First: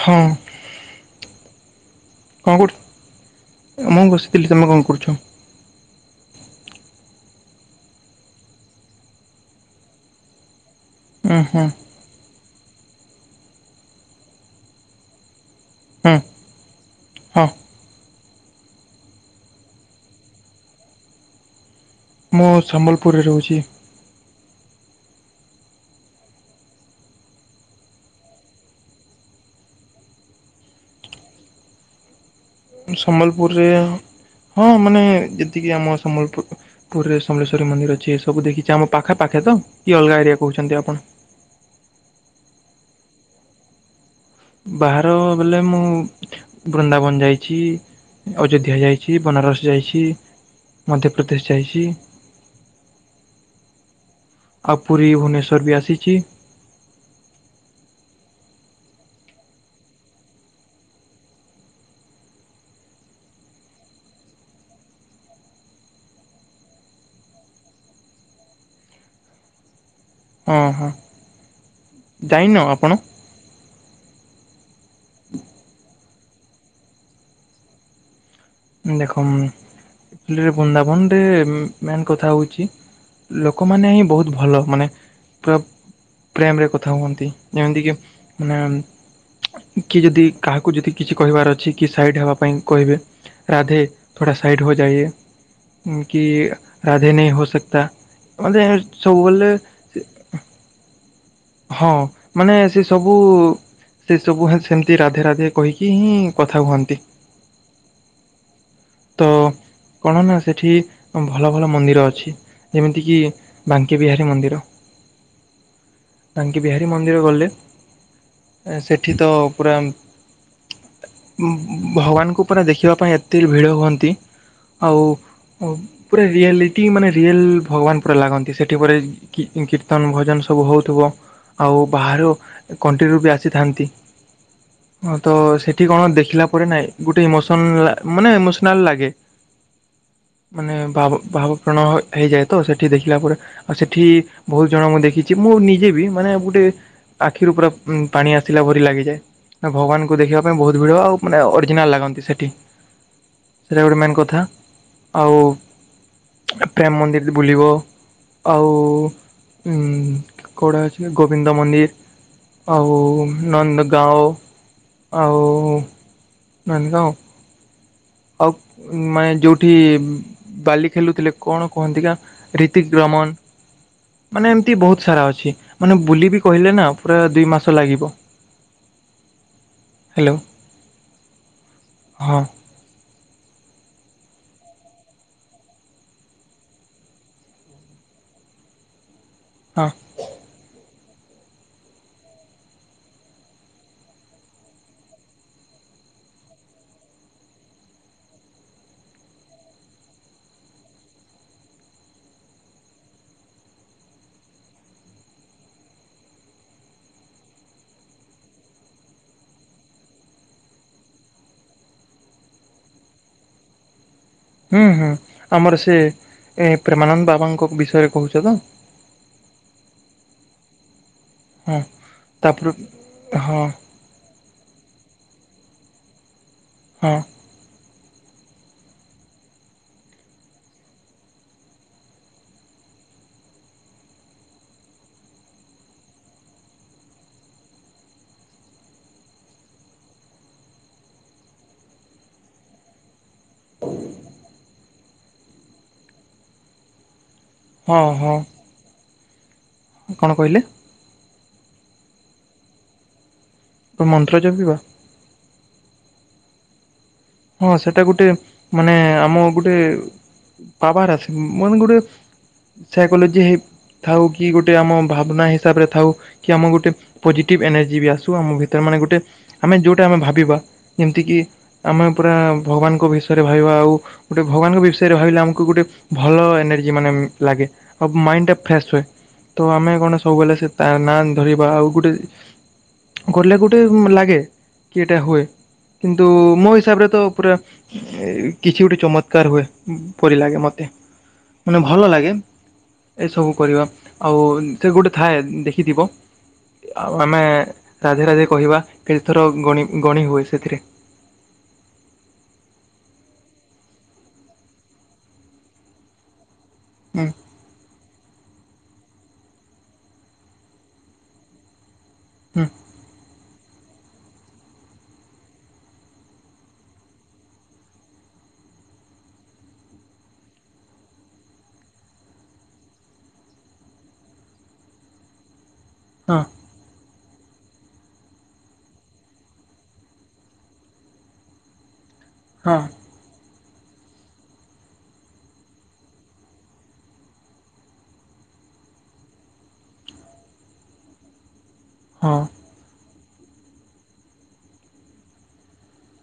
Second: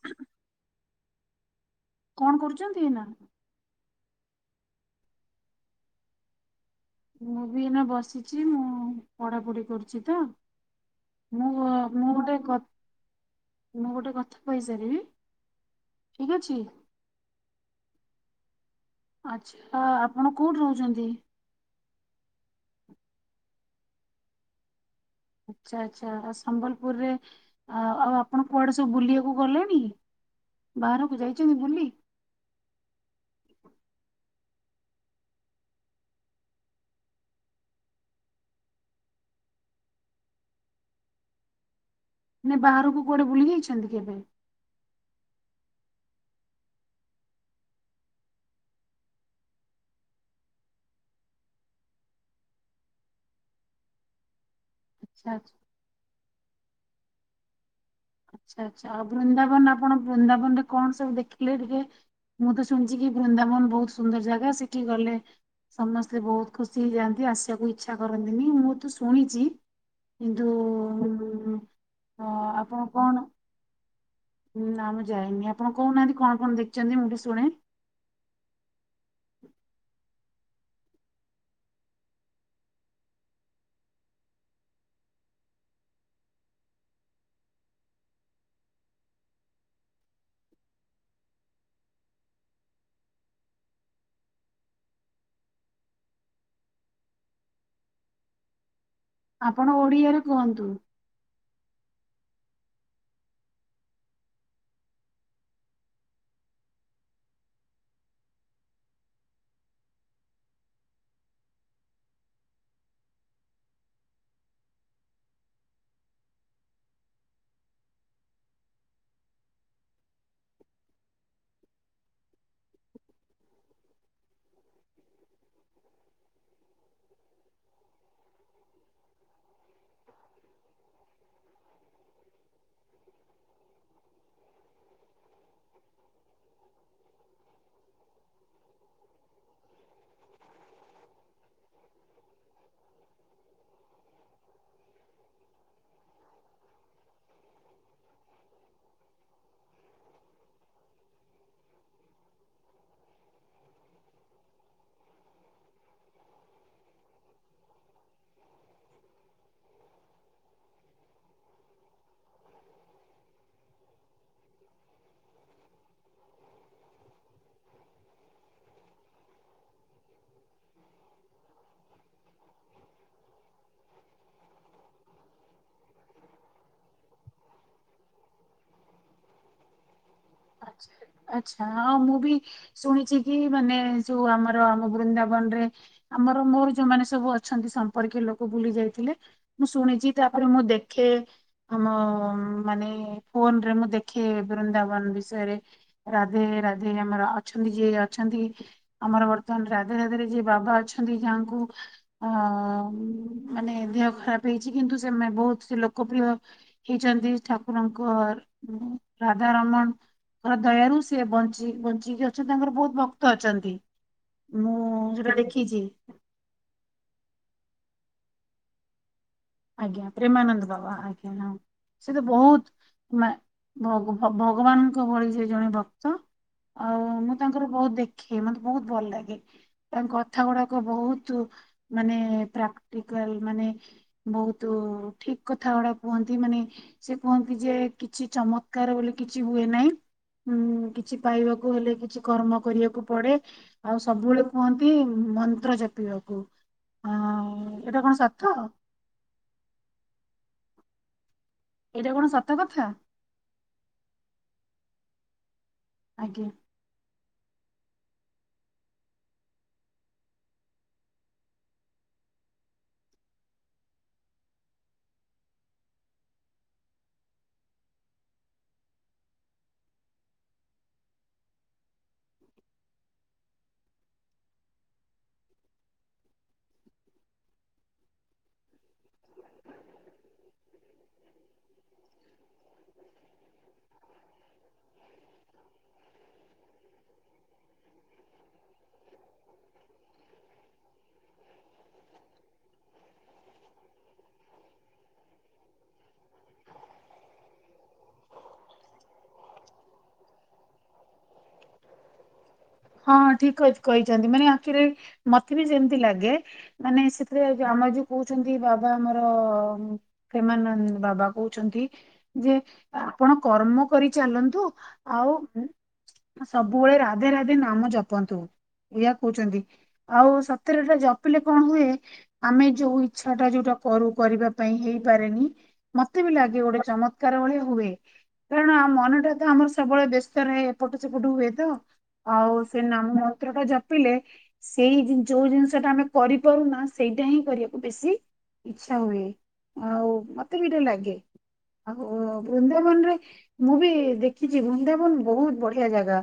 ହଁ କଣ କରୁଛନ୍ତି ଏଇନା? ମୁଁ ବସିଥିଲି ତୁମେ କଣ କରୁଛ? ମୁଁ ବି ଏଇନା ବସିଛି ମୁଁ ପଢାପଢି କରୁଛି ତ ଉଁ ମୁଁ ହୁଁ ମୁଁ ଗୋଟେ ମୁଁ ଗୋଟେ କଥା କହିସାରିବି ହୁଁ ଠିକ ଅଛି। ହଁ। ଆଚ୍ଛା ଆପଣ କୋଉଠି ରହୁଛନ୍ତି? ମୁଁ ସମ୍ବଲପୁରରେ ରହୁଛି। ଆଚ୍ଛା ଆଚ୍ଛା ସମ୍ବଲପୁରରେ ଆଉ ଆପଣ କୁଆଡେ ସବୁ ବୁଲିବାକୁ ଗଲେଣି। ବାହାରକୁ ଯାଇଛନ୍ତି ବୁଲି? ସମ୍ବଲପୁରରେ ହଁ ମାନେ ଯେତିକି ଆମ ସମ୍ବଲପୁର। ପୁରୀରେ ସମଲେଶ୍ୱରୀ ମନ୍ଦିର ଅଛି ଏବୁ ଦେଖିଛି ଆମ ପାଖପ ପାଖେ ତ କି ଅଲଗା ଏରିଆ କହୁଛନ୍ତି ଆପଣ ନ ବାହାରକୁ କୁଆଡେ ବୁଲି ଯାଇଛନ୍ତି କେବେ? ବାହାର ବଲେ ମୁଁ ବୃନ୍ଦାବନ ଯାଇଛି ଅଯୋଧ୍ୟା ଯାଇଛି ବନାରସ ଯାଇଛି। ମଧ୍ୟପ୍ରଦେଶ ଯାଇଛି। ଆଉ ପୁରୀ ଆଚ୍ଛା ଆଚ୍ଛା ଭୁବନେଶ୍ୱର ବି ଆସିଛି। ଆଚ୍ଛା ଆଚଛା ଆଉ ବୃନ୍ଦାବନ ଆପଣ ବୃନ୍ଦାବନ ରେ କଣ ସବୁ ଦେଖିଲେ ଟିକେ। ମୁଁ ତ ଶୁଣିଛି କି ବୃନ୍ଦାବନ ବହୁତ ସୁନ୍ଦର ଜାଗା ସେଠି ଗଲେ ସମସ୍ତେ ବହୁତ ଖୁସି ହେଇଯାଆନ୍ତି ଆସିବାକୁ ଇଚ୍ଛା କରନ୍ତିନି ମୁଁ ତୁ ଶୁଣିଛି କିନ୍ତୁ ହଁ ହଁ ଅ ଆପଣ କଣ ହୁଁ ନା ମୁଁ ଯାଇନି ଆପଣ କହୁନାହାନ୍ତି କଣ କଣ ଦେଖିଛନ୍ତି ମୁଁ ଟିକେ ଶୁଣେ? ଦେଖମ ବୃନ୍ଦାବନରେ ମେନ୍ କଥା ହଉଛି ଲୋକମାନେ ହିଁ ବହୁତ ଭଲ ମାନେ ପୁରା ପ୍ରେମରେ କଥା ହୁଅନ୍ତି ଯେମିତିକି ମାନେ କି ଯଦି କାହାକୁ ଯଦି କିଛି କହିବାର ଅଛି କି ସାଇଟ୍ ହେବା ପାଇଁ କହିବେ ରାଧେ ଥୋଡ଼ା ସାଇଟ ହୋ ଯାଇଏ। କି ରାଧେ ନେହି ହୋ ସକତା ସବୁବେଳେ ଆପଣ ଓଡିଆରେ କୁହନ୍ତୁ। ହଁ ମାନେ ସେ ସବୁ ସେସବୁଁ ସେମିତି ରାଧେ ରାଧେ କହିକି ହିଁ କଥା ହୁଅନ୍ତି। ତ କଣ ନା ସେଠି ଭଲ ଭଲ ମନ୍ଦିର ଅଛି। ଯେମିତି କିି ବାଙ୍କି ବିହାରୀ ମନ୍ଦିର। ବାଙ୍କି ବିହାରୀ ମନ୍ଦିର ଗଲେ ସେଠି ତ ପୁରା ଭଗବାନଙ୍କୁ ପରା ଦେଖିବା ପାଇଁ ଏତେ ଭିଡ ହୁଅନ୍ତି ଆଉ ପୁରା ରିଆଲିଟି ମାନେ ରିଏଲ୍ ଭଗବାନ ପୁରା ଲାଗନ୍ତି ସେଠି ପ କୀର୍ତ୍ତନ ଭଜନ ସବୁ ହଉଥିବ। ଆଉ ବାହାର କଣ୍ଟ୍ରିରୁ ବି ଆସିଥାନ୍ତି। ହଁ ତ ସେଠି କଣ ଦେଖିଲା ପରେ ନାଇଁ ଗୋଟେ ଇମୋସନ ମାନେ ଇମୋସନ୍ ଲାଗେ ମାନେ ଭାବ ଭାବ ପ୍ରଣ ହେଇଯାଏ ତ ସେଠି ଦେଖିଲା ପରେ ଆଉ ସେଠି ବହୁତ ଜଣ ମୁଁ ଦେଖିଛି ମୁଁ ନିଜେ ବି ମାନେ ଗୋଟେ ଆଖିରୁ ପୁରା ପାଣି ଆସିଲା ଭରି ଲାଗିଯାଏ। ନା ଭଗବାନଙ୍କୁ ଦେଖିବା ପାଇଁ ବହୁତ ଭିଡ଼ ଆଉ ମାନେ ଅରିଜିନାଲ୍ ଲାଗନ୍ତି ସେଠି। ସେଇଟା ଗୋଟେ ମେନ୍ କଥା ଆଉ ପ୍ରେମ ମନ୍ଦିରି ବି ବୁଲିବ। ଆଉ କଉଁଟା ଅଛି ଗୋବିନ୍ଦ ମନ୍ଦିର। ଆଉ ନନ୍ଦଗାଓ ଆଉ ନନ୍ଦ ଗାଓ ଆଉ ମାନେ ଯୋଉଠି। ବାଲି ଖେଲୁଥିଲେ କଣ କୁହନ୍ତି କା ରୀତିକ ରମନ। ମାନେ ଏମିତି ବହୁତ ସାରା ଅଛି ମାନେ ବୁଲି ବିି କହିଲେ ନା ପୁରା ଦୁଇ ମାସ ଲାଗିବ। ହ୍ୟାଲୋ ଆଛା ଆଛା ହଁ ମୁଁ ବି। ଶୁଣିଛି କି ମାନେ ଯୋଉ ଆମର ଆମ ବୃନ୍ଦାବନ ରେ। ଆମର ମୋର ଯୋଉ ମାନେ ସବୁ ଅଛନ୍ତି ସମ୍ପର୍କୀୟ ଲୋକ ଭୁଲି ଯାଇଥିଲେ ମୁଁ ହଁ ଶୁଣିଛି। ତାପରେ ମୁଁ ଦେଖେ। ଆମ ମାନେ ଫୋନ ରେ ମୁଁ ଦେଖେ ବୃନ୍ଦାବନ ବିଷ ବିଷୟରେ ରାଧେ ରାଧେ ଆମର ଅଛନ୍ତି ଯିଏ ଅଛନ୍ତି। ଆମର ବର୍ତ୍ତମାନ ରାଧେ ରାଧେରେ ଯିଏ ବାବା ଅଛନ୍ତି ଯାହାଙ୍କୁ। ଅଁ ମାନେ ଦେହ ଖରାପ ହେଇଛି କିନ୍ତୁ ସେ ମେ ବହୁତ ସେ ଲୋକପ୍ରିୟ। ହେଇଛନ୍ତି ଠାକୁରଙ୍କର ରାଧାରମଣ। ତାଙ୍କ ଦୟାରୁ ସେ ବଞ୍ଚି ବଞ୍ଚିକି ଅଛନ୍ତି ତାଙ୍କର ବହୁତ ଭକ୍ତ ଅଛନ୍ତି। ମୁଁ ହୁଁ ହୁଁ ଯୋଉଟା ଆମର ଦେଖିଛି ସେ ଏ ପ୍ରେମାନନ୍ଦ ବାବାଙ୍କ ବିଷୟରେ କହୁଛ ତ? ଆଜ୍ଞା ପ୍ରେମାନନ୍ଦ ବାବା ଆଜ୍ଞା ହଁ ସେ ତ ତାପରେ ବହୁତୁ ମା ହଁ ଭ ଗ ଭଗବାନଙ୍କ ଭଳି ସେ ଜଣେ ଭକ୍ତ ଆ ହଁ। ମୁଁ ତାଙ୍କର ବହୁତ ଦେଖେ ମତେ ବହୁତ ଭଲ ଲାଗେ। ତାଙ୍କ କଥା ଗୁଡାକ ବହୁତ ମାନେ ପ୍ରାକ୍ଟିକାଲ ମାନେ। ବହୁତ ଠିକ କଥା ଗୁଡା କୁହନ୍ତି ମାନେ। ସେ କୁହନ୍ତି ଯେ କିଛି ଚମତ୍କାର ବୋଲି କିଛି ହୁଏ ନାହିଁ। ହୁଁ କିଛି ପାଇବାକୁ ହେଲେ କିଛି କର୍ମ କରିବାକୁ ପଡେ। ଆଉ ସବୁବେଳେ କୁହନ୍ତି ମନ୍ତ୍ର ଜପିବାକୁ ଆ। ଏଇଟା ହଁ କଣ ହଁ ସତ। କଣ କହିଲେ? ଏଇଟା କଣ ସତ କଥା। ତୁ ମନ୍ତ୍ର ଜପିବ। ଆଜ୍ଞା। ହଁ ସେଟା ଗୋଟେ ମାନେ ଆମ ଗୋଟେ ପାୱାର ଆସେ ମାନେ ଗୋଟେ। ସାଇକୋଲୋଜି ହେଇ ଥାଉ କି ଗୋଟେ ଆମ ଭାବନା ହିସାବ ରେ ଥାଉ। କି ଆମକୁ ଗୋଟେ ପୋଜିଟିଭ ଏନର୍ଜି ବି ଆସୁ ଆମ ଭିତରେ ମାନେ ଗୋଟେ। ଆମେ ଯେଉଟା ଆମେ ଭାବିବା ଯେମିତିକି ଆମେ ପୁରା ଭଗବାନଙ୍କ ବିଷୟରେ ଭାବିବା ଆଉ। ଗୋଟେ ଭଗାବାନଙ୍କ ବିଷୟରେ ଭାବିଲେ ଆମକୁ ଗୋଟେ ଭଲ ଏନର୍ଜି ମାନେ ଲାଗେ। ଆଉ ମାଇଣ୍ଡ ଟା ଫ୍ରେଶ ହୁଏ ତ ଆମେ କଣ ସବୁବେଳେ ତା ନାଁ ଧରିବା ଆଉ ଗୋଟେ। କୋଉଠି ନା କୋଉଠି ଲାଗେ କି ଏଟା ହୁଏ କିନ୍ତୁ ମୋ ହିସାବରେ। ତ ପୁରା କିଛି ଗୋଟେ ଚମତ୍କାର ହୁଏ ପରି ଲାଗେ ମତେ। ମାନେ ଭଲ ଲାଗେ। ଏସବୁ କରିବା ଆଉ ସେ ଗୋଟେ ଥାଏ ଦେଖିଥିବ। ଆଉ ଆମେ ରାଧେ ରାଧେ କହିବା କେତେ ଥର ଗଣି ଗଣି ହୁଏ ସେଥିରେ। ହଁ ଠିକ କ‌ଥ୍ କହିଛନ୍ତି ମାନେ ଆକଚୁଲି ମତେ ବି ସେମତି ଲାଗେ ମାନେ ହୁଁ ସେଥିରେ। ଯେ ଆମ ଯୋଉ କହୁଛନ୍ତି ବାବା ଆମର ପ୍ରେମାନନ୍ଦ ବାବା କହୁଛନ୍ତି। ଯେ ହୁଁ ଆପଣ। କର୍ମ କରି ଚାଲନ୍ତୁ ଆଉ ସବୁବେଳେ ରାଧେ ରାଧେ। ନାମ ଜପନ୍ତୁ ଏଇଆ କହୁଛନ୍ତି ଆଉ ସତେର ତ ଜପିଲେ କଣ ହୁଏ। ଆମେ ଯୋଉ ଇଚ୍ଛା ଟା ଯୋଉଟା କରୁ କରିବା ପାଇଁ ହେଇପାରେନି ମତେ ବି ହଁ ଲାଗେ ଗୋଟେ ଚମ କାର ହୁଏ କାରଣ ମନଟା ତ ଆମର ସବୁବେଳେ ବ୍ୟସ୍ତ ରହ ଏପଟ ସେପଟ ହୁଏ ତ। ଆଉ ହଁ ସେ ନାମ ମନ୍ତ୍ର ଟା ଜ ପିଲେ ସେଇ ଯୋଉ ଜିନିଷ ଟା ଆମେ କରିପାରୁନା ସେଇଟା ହିଁ କରିବାକୁ ବେଶୀ। ଇଛା ହୁଏ ଆଉ ମତେ ବି ତ ଲାଗେ ଆଉ ବୃନ୍ଦା। ବୃନ୍ଦାବନ ରେ ମୁଁ ବି ଦେଖିଛି ବୃନ୍ଦାବନ ବହୁତ ବଢିଆ ଜାଗା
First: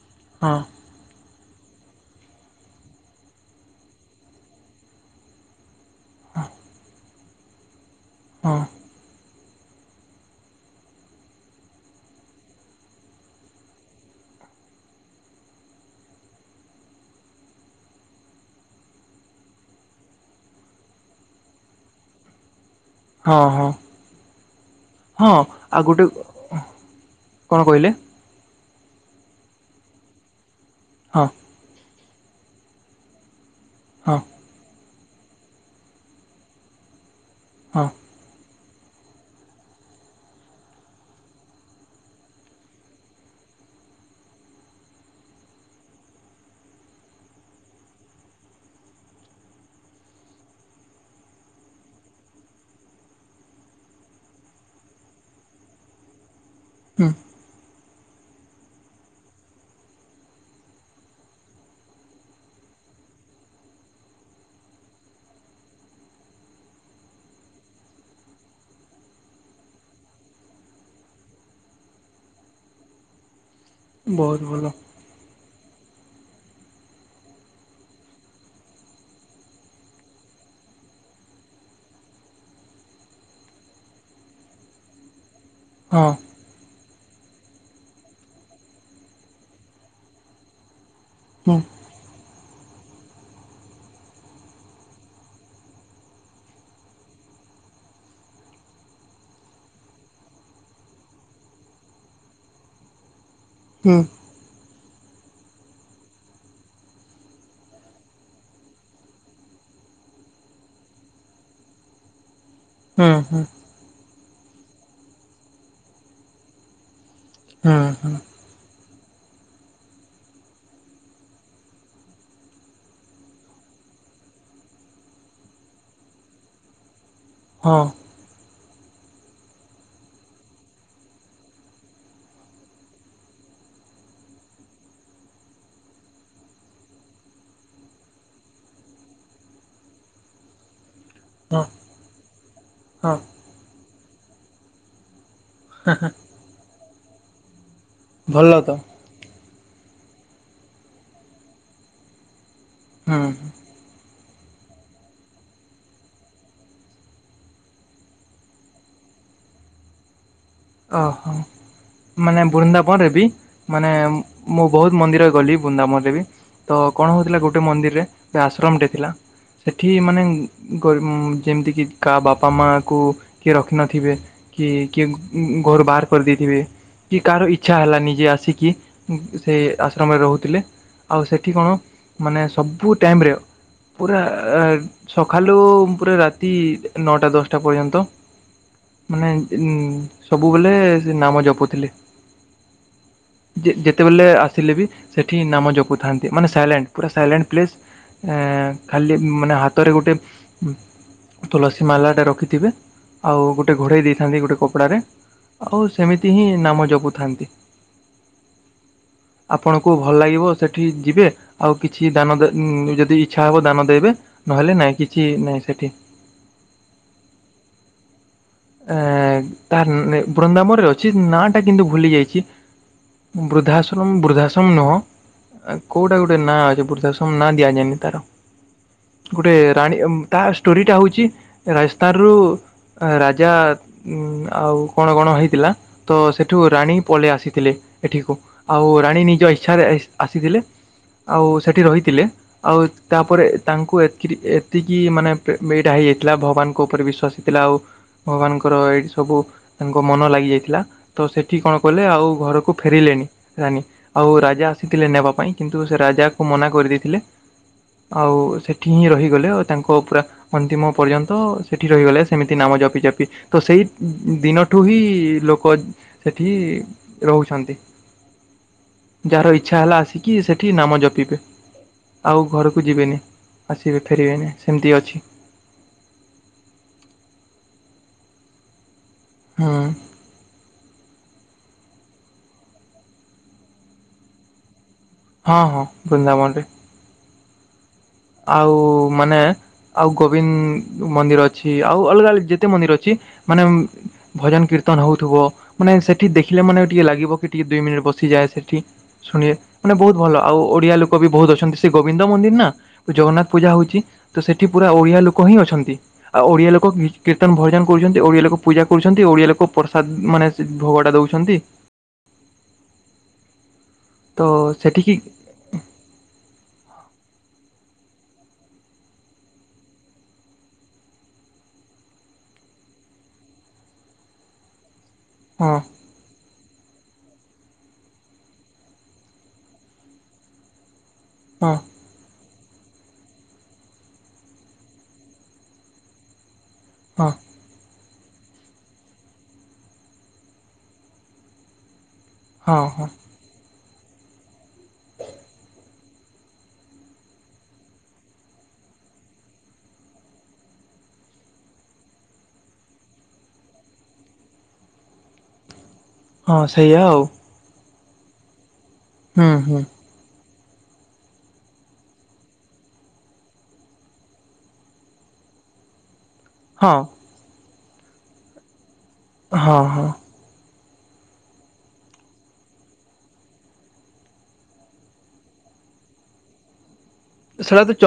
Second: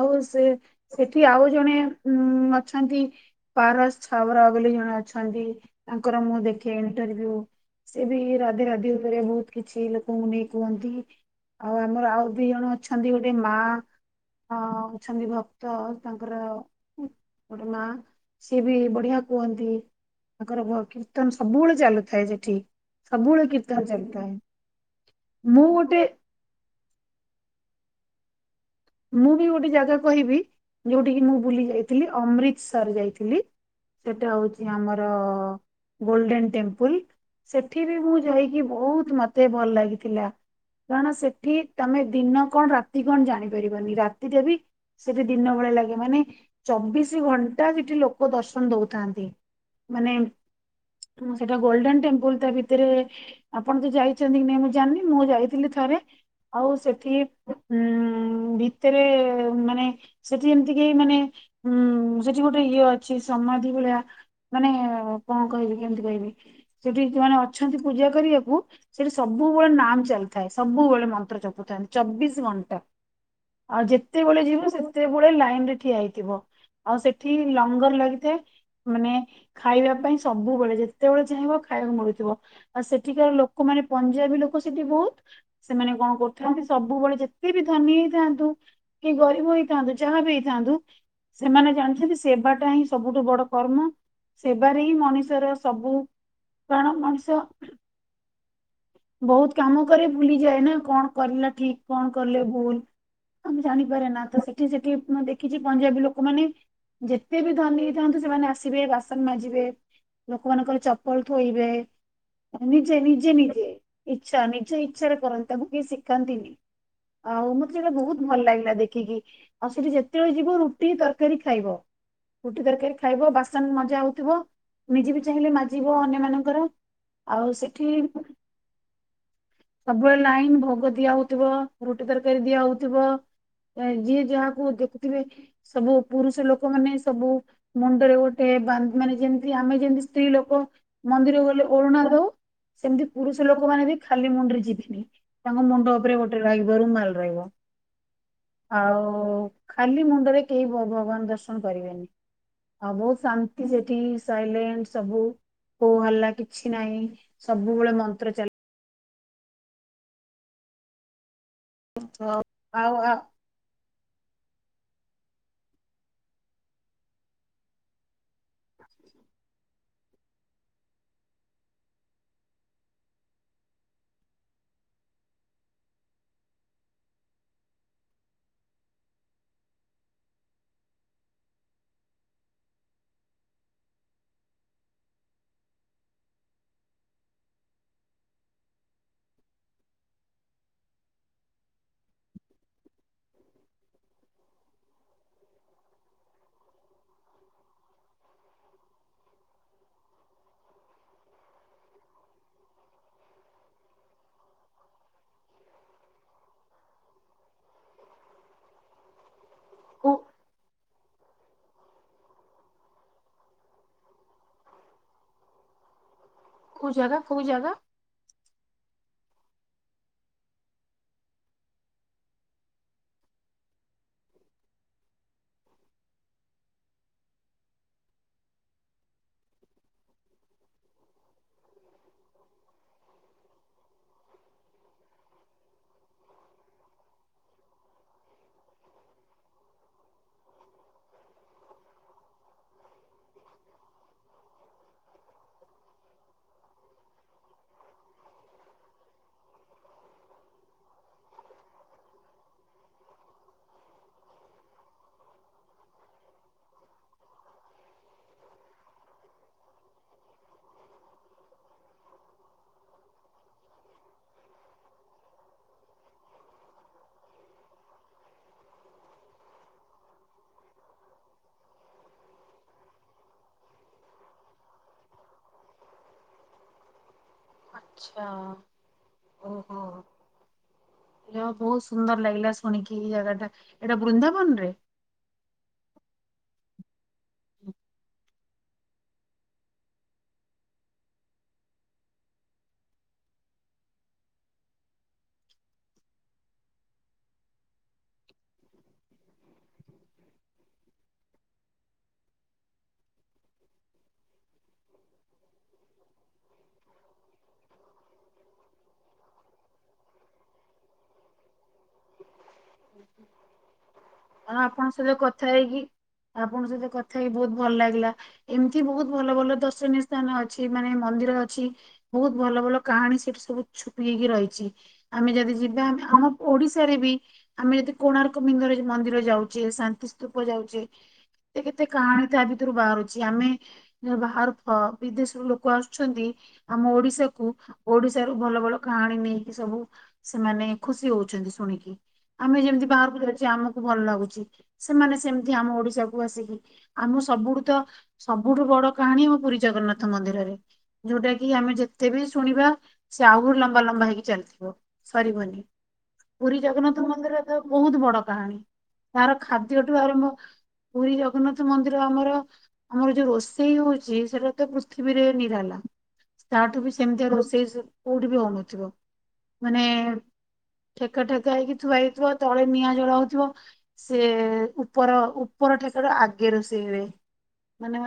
ଆଉ ସେ ହଁ ସେଠି ଆଉ ଜଣେ ଉଁ ଅଛନ୍ତି ପାରସ ଛାବରା ବୋଲି ଜଣେ ଅଛନ୍ତି। ତାଙ୍କର ମୁଁ ଦେଖେ ଇଣ୍ଟରଭି୍ୟୁ ସି ବି ହଁ ହଁ ରାଧେ ରାଧି ଉପରେ ବହୁତ କିଛି ଲୋକଙ୍କୁ ନେଇ କୁହନ୍ତି ଆଉ ଆମର ଆଉ ଦି ଜଣ ଅଛନ୍ତି ଗୋଟେ ମା ଅ ଅଛନ୍ତି ଭକ୍ତ ତାଙ୍କର ଗୋଟେ ମା ସିଏ ବି ବଢିଆ କୁହନ୍ତି। ତାଙ୍କର କୀର୍ତ୍ତନ ସବୁବେଳେ ଚାଲୁଥାଏ ସେଠି ସବୁବେଳେ ହଁ ହଁ ହଁ କୀର୍ତ୍ତନ ଚାଲିଥାଏ ମୁଁ ଗୋଟେ କଣ କହିଲେ? ମୁଁ ବି ଗୋଟେ ଜାଗା କହିବି ଯୋଉଠ କିି ହଁ ମୁଁ ବୁଲି ଯାଇଥିଲି ଅମୃତସର ଯାଇଥିଲି। ହଁ ସେଟା ହଉଛି ଆମର ଗୋଲଡେନ ଟେମ୍ପଲ ହଁ ସେଠି ବି ମୁଁ ଯାଇକି ବହୁତ ମତେ ଭଲ ଲାଗିଥିଲା। କାରଣ ସେଠି ତମେ ଦିନ କଣ ରାତି କଣ ଜାଣିପାରିବନି ରାତିରେ ବି ସେଠି ଦିନ ଭଳିଆ ଲାଗେ ମାନେ ଚବିଶି ଘଣ୍ଟା ସେଠି ଲୋକ ଦର୍ଶନ ଦଉଥାନ୍ତି। ମାନେ ସେଟା ଗୋଲଡେନ ଟେମ୍ପୁଲ ତା ଭିତରେ ଆପଣ ତ ଯାଇଛନ୍ତି କି ନାଇଁ ମୁଁ ଜାଣିନି ମୁଁ ଯାଇଥିଲି ଥରେ ଆଉ ହୁଁ ସେଠି ଉ ଭିତରେ ମାନେ ସେଠି ଏମିତିକ ମାନେ ଉଁ ସେଠି ଗୋଟେ ଇଏ ଅଛି ସମାଧି ଭଳିଆ ମାନେ କଣ କହିବି କେମିତି କହିବି ସେଠି ଯୋଉମାନେ ଅଛନ୍ତି ପୂଜା କରିବାକୁ। ସେଠି ସବୁବେଳେ ନାମ ଚାଲିଥାଏ ସବୁବେଳେ ମନ୍ତ୍ର ଚପୁଥାନ୍ତି ଚବିଶ ଘଣ୍ଟା। ଆଉ ବହୁତ ଯେତେବେଳେ ଭଲ ଯିବ ସେତେବେଳେ ଲାଇନ ରେ ଠିଆ ହେଇଥିବ। ଆଉ ସେଠି ଲଙ୍ଗର ଲାଗିଥାଏ ମାନେ ଖାଇବା ପାଇଁ ସବୁବେଳେ ଯେତେବେଳେ ଚାହିଁବ ଖାଇବାକୁ ମିଳୁଥିବ। ଆଉ ସେଠିକାର ଲୋକମାନୋନେ ପଞ୍ଜାବୀ ଲୋକ ସେଠି ବହୁତ ସେମାନେ ହଁ କଣ କରୁଥାନ୍ତି ସବୁବେଳେ ଯେତେ ବି ଧନୀ ହେଇଥାନ୍ତୁ କି ଗରିବ ହେଇଥାନ୍ତୁ ଯାହା ବି ହେଇଥାନ୍ତୁ ହୁଁ ସେମାନେ ଜାଣିଛନ୍ତି ସେବାଟା ହିଁ ସବୁଠୁ ବଡ କର୍ମ ସେବାରେ ହିଁ ମଣିଷର ସବୁ କାରଣ ମଣିଷ ବହୁତ କାମ କ ଭୁଲିଯାଏ ନା କଣ କରିଲା ଠିକ କଣ କଲେ? ଲ ଆମେ ହୁଁ ଜାଣିପାରେ ନା ତ ସେଠି ସେଠି ମୁ ଦେଖିଛି ପଞ୍ଜାବୀ ଲୋକମାନେ ଯେତେ ବି ଧନୀ ହେଥାନ୍ତୁ ସେମାନେ ଆସିବେ ବାସନ ମାଜିବେ ଲୋକମାନଙ୍କର ଚପଲ ଥୋଇବେ। ନିଜେ ହୁଁ ନିଜେ ହୁଁ ନିଜେ ଇଚଛା ନିଜେ ଇଚ୍ଛାରେ କରନ୍ତି ତାକୁ କେହି ଶିଖାନ୍ତିନି। ଆଉ ମତେ ହୁଁ ସେଇଟା ହୁଁ ବହୁତ ଭଲ ଲାଗିଲା ଦେଖିକି ଆଉ ସେଠି ଯେତେବେଳେ ଯିବ ରୁଟି ତରକାରୀ ଖାଇବ। ଗୁଟି ତରକାରୀ ଖାଇବ ବାସନ ମଜା ହଉଥିବ। ମିଜିବ ଚାହିଁଲେ ମାଜିବ ଅନ୍ୟ ମାନଙ୍କର ଆଉ ହଁ ସେଠି ସବୁବେଳେ ଲାଇନ ଭୋଗ ଦିଆ ହଉଥିବ। ରୁଟି ତରକାରୀ ଦିଆ ହଉଥିବ ଯିଏ ଯାହାକୁ ଦେଖୁଥିବେ। ସବୁ ପୁରୁଷ ଲୋକମାନୋନେ ସବୁ ମୁଣ୍ଡରେ ଗୋଟେ ମାନେ ଯେମତି ଆମେ ଯେମତି ସ୍ତ୍ରୀ ଲୋକ ମନ୍ଦିରକୁ ଗଲେ ହଁ ଅରୁଣା ଦଉ ସେମିତି ହଁ ପୁରୁଷ ଲୋକମାନୋନେ ବି ଖାଲି ମୁଣ୍ଡରେ ଯିବେନି। ତାଙ୍ଗ ମୁଣ୍ଡପରେେ ହୋଟୋଗ ବ ରମ ମଲରେଗ ଭଲ ତ ଆଉ ଖାଲି ମୁଣ୍ଡରେ କେହି ଭଗବାନ ଦର୍ଶନ କରିବେନି ଆଉ ବହୁତ ହୁଁ ଶାନ୍ତି ସେଠି ସଟ ସବୁ କୋଉ ହେଲା କିଛି ନହିଁ ସବୁବେଳେ ମନ୍ତ୍ର ଚା ଓହୋ। ଚାଲିଥିବ ମାନେ ଆଉ ବୃନ୍ଦାବନରେ ଆଉ ବି ମାନେ ମୁଁ ବହୁତ ମନ୍ଦିର ଗଲି ବୃନ୍ଦାବନରେ ବି ତ କଣ ହଉଥିଲା ଗୋଟେ ମନ୍ଦିରରେ ବା ଆଶ୍ରମଟେ ଥିଲା। ସେଠି ମାନେ ଯେମିତିକି କା ବାପା ମାଙ୍କୁ କିଏ ରଖିନଥିବେ। କି କିଏ ଘରୁ ବାହାର କରିଦେଇଥିବେ। କି କାହାର ଇଚଛା ହେଲାନିଜେ ଆସିକି ସେ ଆଶ୍ରମରେ ରହୁଥିଲେ। ଆଉ ସେଠି କଣ ମାନେ ସବୁ ଟାଇମରେ। ପୁରା ଆହ୍ ସଖାଲୁ ପୁରା ରାତି ନଅଟା ଦଶଟା ପର୍ଯ୍ୟନ୍ତ। ମାନେ ଉଁ ସବୁବେଲେ ସେ ନାମ ଜପୁଥିଲେ। ଯେ ଯେତେବେଲେ ଆସିଲେ ବି ସେଠି ନାମ ଜପୁଥାନ୍ତି। ମାନେ ସାଇଲେଣ୍ଟ ପୁରା ସାଇଲେଣ୍ଟ ପ୍ଲେସ୍। ଏଁ ଖାଲି ମାନେ ହାତରେ ଗୋଟେ ତୁଲସୀ ମାଲାଟା ରଖିଥିବେ। ଆଉ ଗୋଟେ ଘୋଡେଇ ଦେଇଥାନ୍ତି ଗୋଟେ କପଡାରେ। ଆଉ ସେମିତି ହିଁ ନାମ ଜପୁଥାନ୍ତି। [inaudible] ଆପଣଙ୍କୁ ଭଲ କୋଉ ଲାଗିବ ସେଠି ଯିବେ? ଆଉ କିଛି ଦାନ ଯଦି ଇଚ୍ଛା ହବ ଦାନ ଦେବେ। ନହେଲେ ନାଇଁ କିଛି ନାଇଁ ସେଠି। କୋଉ ଜାଗା କୋଉ ଜାଗା। ଆ ତାର ବୃନ୍ଦାବନରେ ଅଛି। ନା ଟା କିନ୍ତୁ ଭୁଲି ଯାଇଛି। ବୃଦ୍ଧାଶ୍ରମ ବୃଦ୍ଧାଶ୍ରମ ନୁହଁ। କୋଉଟା ଗୋଟେ ନାଁ ଅଛି। ବୃଦ୍ଧାଶ୍ରମ ନାଁ ଦିଆଯାଏନି ତାର। ଗୋଟେ ରାଣୀ ତା ଷ୍ଟୋରି ଟା ହଉଛି ରାଜସ୍ଥାରୁ ରାଜା ଉ ଆଉ କଣ କଣ ହେଇଥିଲା। ତ ସେ ଏଠୁ ରାଣୀ ପଳେଇ ଆସିଥିଲେ। ଏଠିକୁ ଆଉ ରାଣୀ ନିଜ ଇଚ୍ଛାରେ ଆସିଥିଲେ। ଆଉ ସେଠି ରହିଥିଲେ। ଆଉ ତାପରେ ତାଙ୍କୁ ଏକ ଏତିକି ମାନେ ଏଇଟା ହେଇଯାଇଥିଲା ଭଗବାନଙ୍କ ଉପରେ ବିଶ୍ଵାସି। ଥିଲା ଆଉ ଭଗବାନଙ୍କର ଏଇଠି ସବୁ ତାଙ୍କ ମନ ଲାଗି ଯାଇଥିଲା। ତ ସେଠି କଣ କଲେ ଆଉ ଘରକୁ ଫେରିଲେଣିି। ରାନୀ ଆଉ ରାଜା ଆସିଥିଲେ ନେବା ପାଇଁ। କିନ୍ତୁ ସେ ରାଜାକୁ ମନା କରିଦେଇଥିଲେ। ଆଉ ସେଠି ହିଁ ରହିଗଲେ। ଆଉ ତାଙ୍କ ପୁରା ଅନ୍ତିମ ପର୍ଯ୍ୟନ୍ତ ସେଠି ରହିଗଲେ। ସେମିତି ନାମ ଜପିଜପି। ତ ସେଇ ଦିନଠୁ ହିଁ ଲୋକ ସେଠି ରହୁଛନ୍ତି। ଯାହାର ଇଛା ହେଲା ଆସିକି ସେଠି ନାମ ଜପିବେ। ଆଉ ଘରକୁ ଯିବେନି ଆସିବେ ଫେରିବେନି ସେମିତି ଅଛି। ଆଚ୍ଛା ହୁଁ ଓହୋ। ଯାହ ହଉ ବହୁତ ସୁନ୍ଦର ଲାଗିଲା ଶୁଣିକି ଏଇ ଜାଗା ଟା। ଏଇଟା ବୃନ୍ଦାବନ ରେ? ହଁ ହଁ ବୃନ୍ଦାବନରେ। ଆଉ ମାନେ ଆଉ ଗୋବିନ୍ ମନ୍ଦିର ଅଛି। ଆଉ ଅଲଗା ଅଲା ଯେତେ ମନ୍ଦିର ଅଛି। ମାନେ ଭଜନ୍ କୀର୍ତନ ହଉଥିବ। ମାନେ ସେଠି ଦେଖିଲେ ମାନେ ଟିକେ ଲାଗିବ କି ଟିକେ ଦୁଇ ମିନିଟ୍ ବସିଯାଏ ସେଠି। ଶୁଣିବେ ମାନେ ବହୁତ ଭଲ। ଆଉ ଓଡିଆ ଲୋକ ବି ବହୁତ ଅଛନ୍ତି। ସେ ଗୋବିନ୍ଦ ମନ୍ଦିର୍ ନା। ଜଗନ୍ନାଥ ପୂଜା ହଉଛି। ତ ସେଠି ପୁରା ଓଡିଆ ଲୋକ ହିଁ ଅଛନ୍ତି। ଆଉ ଓଡିଆ ଲୋକ କୀର୍ତ୍ତନ୍ ଭଜନ୍ କରୁଛନ୍ତି। ଓଡିଆ ଲୋକ ପୂଜା କରୁଛନ୍ତି। ଓଡିଆ ଲୋକ ପ୍ରସାଦ ମାନେ ଭୋଗଟା ଦଉଛନ୍ତି। [unintelligible] ତ ଆଉ ଆପଣଙ୍କ ସହିତ ସେଠିକି କଥା ହେଇକି ଆପଣଙ୍କ ସହିତ କଥା ହେଇକି ବହୁତ ଭଲ ଲାଗିଲା। ଏମିତି ବହୁତ ଭଲ ଭଲ ଦର୍ଶନୀୟ ସ୍ଥାନ ଅଛି। ମାନେ ମନ୍ଦିର ଅଛି। ବହୁତ ଭଲ ଭଲ କାହାଣୀ ସେଠି ସବୁ ଛୁପି ହେଇକି ରହିଛି। ଆମେ ଯଦି ହଁ ଯିବା ଆମେ ଆମ ଓଡିଶାରେ ବି ଆମେ ଯଦି କୋଣାର୍କ ବିନ୍ଦର ମନ୍ଦିର ଯୋଉ ଯାଉଛେ ଶାନ୍ତି ସ୍ତୂପ ଯାଉଛେ। କେତେ ହଁ କେତେ କାହାଣୀ ତା ଭିତରୁ ବାହାରୁଛି। ଆମେ ଯୋଉ ବାହାରୁଥିବ ବିଦେଶରୁ ଲୋକ ଆସୁଛନ୍ତି। ଆମ ହଁ ଓଡିଶାକୁ ଓଡିଶାରୁ ଭଲ ଭଲ କାହାଣୀ ନେଇକି ସବୁ ସେମାନେ ଖୁସି ହଉଛନ୍ତି ଶୁଣିକି। ଆମେ ହଁ ଯେମିତି ହଁ ବାହାରକୁ ଯାଉଛେ ଆମକୁ ଭଲ ଲାଗୁଛି। ସେମାନେ ସେମିତି ଆମ ଓଡିଶାକୁ ଆସିକି ଆମ ସବୁଠୁ ତ ସବୁଠୁ ବଡ କାହାଣୀ ଆମ ପୁରୀ ଜଗନ୍ନାଥ ମନ୍ଦିରରେ। ଯୋଉଟା କି ଆମେ ଯେତେ ବି ଶୁଣିବା ସେ ଆହୁରି ଲମ୍ବା ଲମ୍ବା ହେଇକି ଚାଲିଥିବ। ସରିବନି ପୁରୀ ହଁ ସେଇଆ ଜଗନ୍ନାଥ ଆଉ ମନ୍ଦିରର ତ ବୋହୁତ ବଡ କାହାଣୀ। ତାର ହୁଁ ହୁଁ ଖାଦ୍ୟଠୁ ଆରମ୍ଭ ପୁରୀ ଜଗନ୍ନାଥ ମନ୍ଦିର ଆମର ଆମର ଯୋଉ ରୋଷେଇ ହୋଉଚି ସେଟା ତ ପୃଥିବୀରେ ନିରାଲା। ତାଠୁ ବି ହଁ ସେମିତିଆ ରୋଷେଇ ସେ କୋଉଠି ବି ହୋଉନଥିବ ହଁ ମାନେ ହଁ ଠେକା ଠେକା ହେଇକି ଥୁଆହେଇଥିବ ତଳେ ନିଆଁ ଜଳାହୋଉଥୁବ। ସିଏ ଉପର ଉପର ଠେକାର ଆଗେ ରୋଷେଇ ହୁଏ। ସେଡା ତ ଚ ମାନେ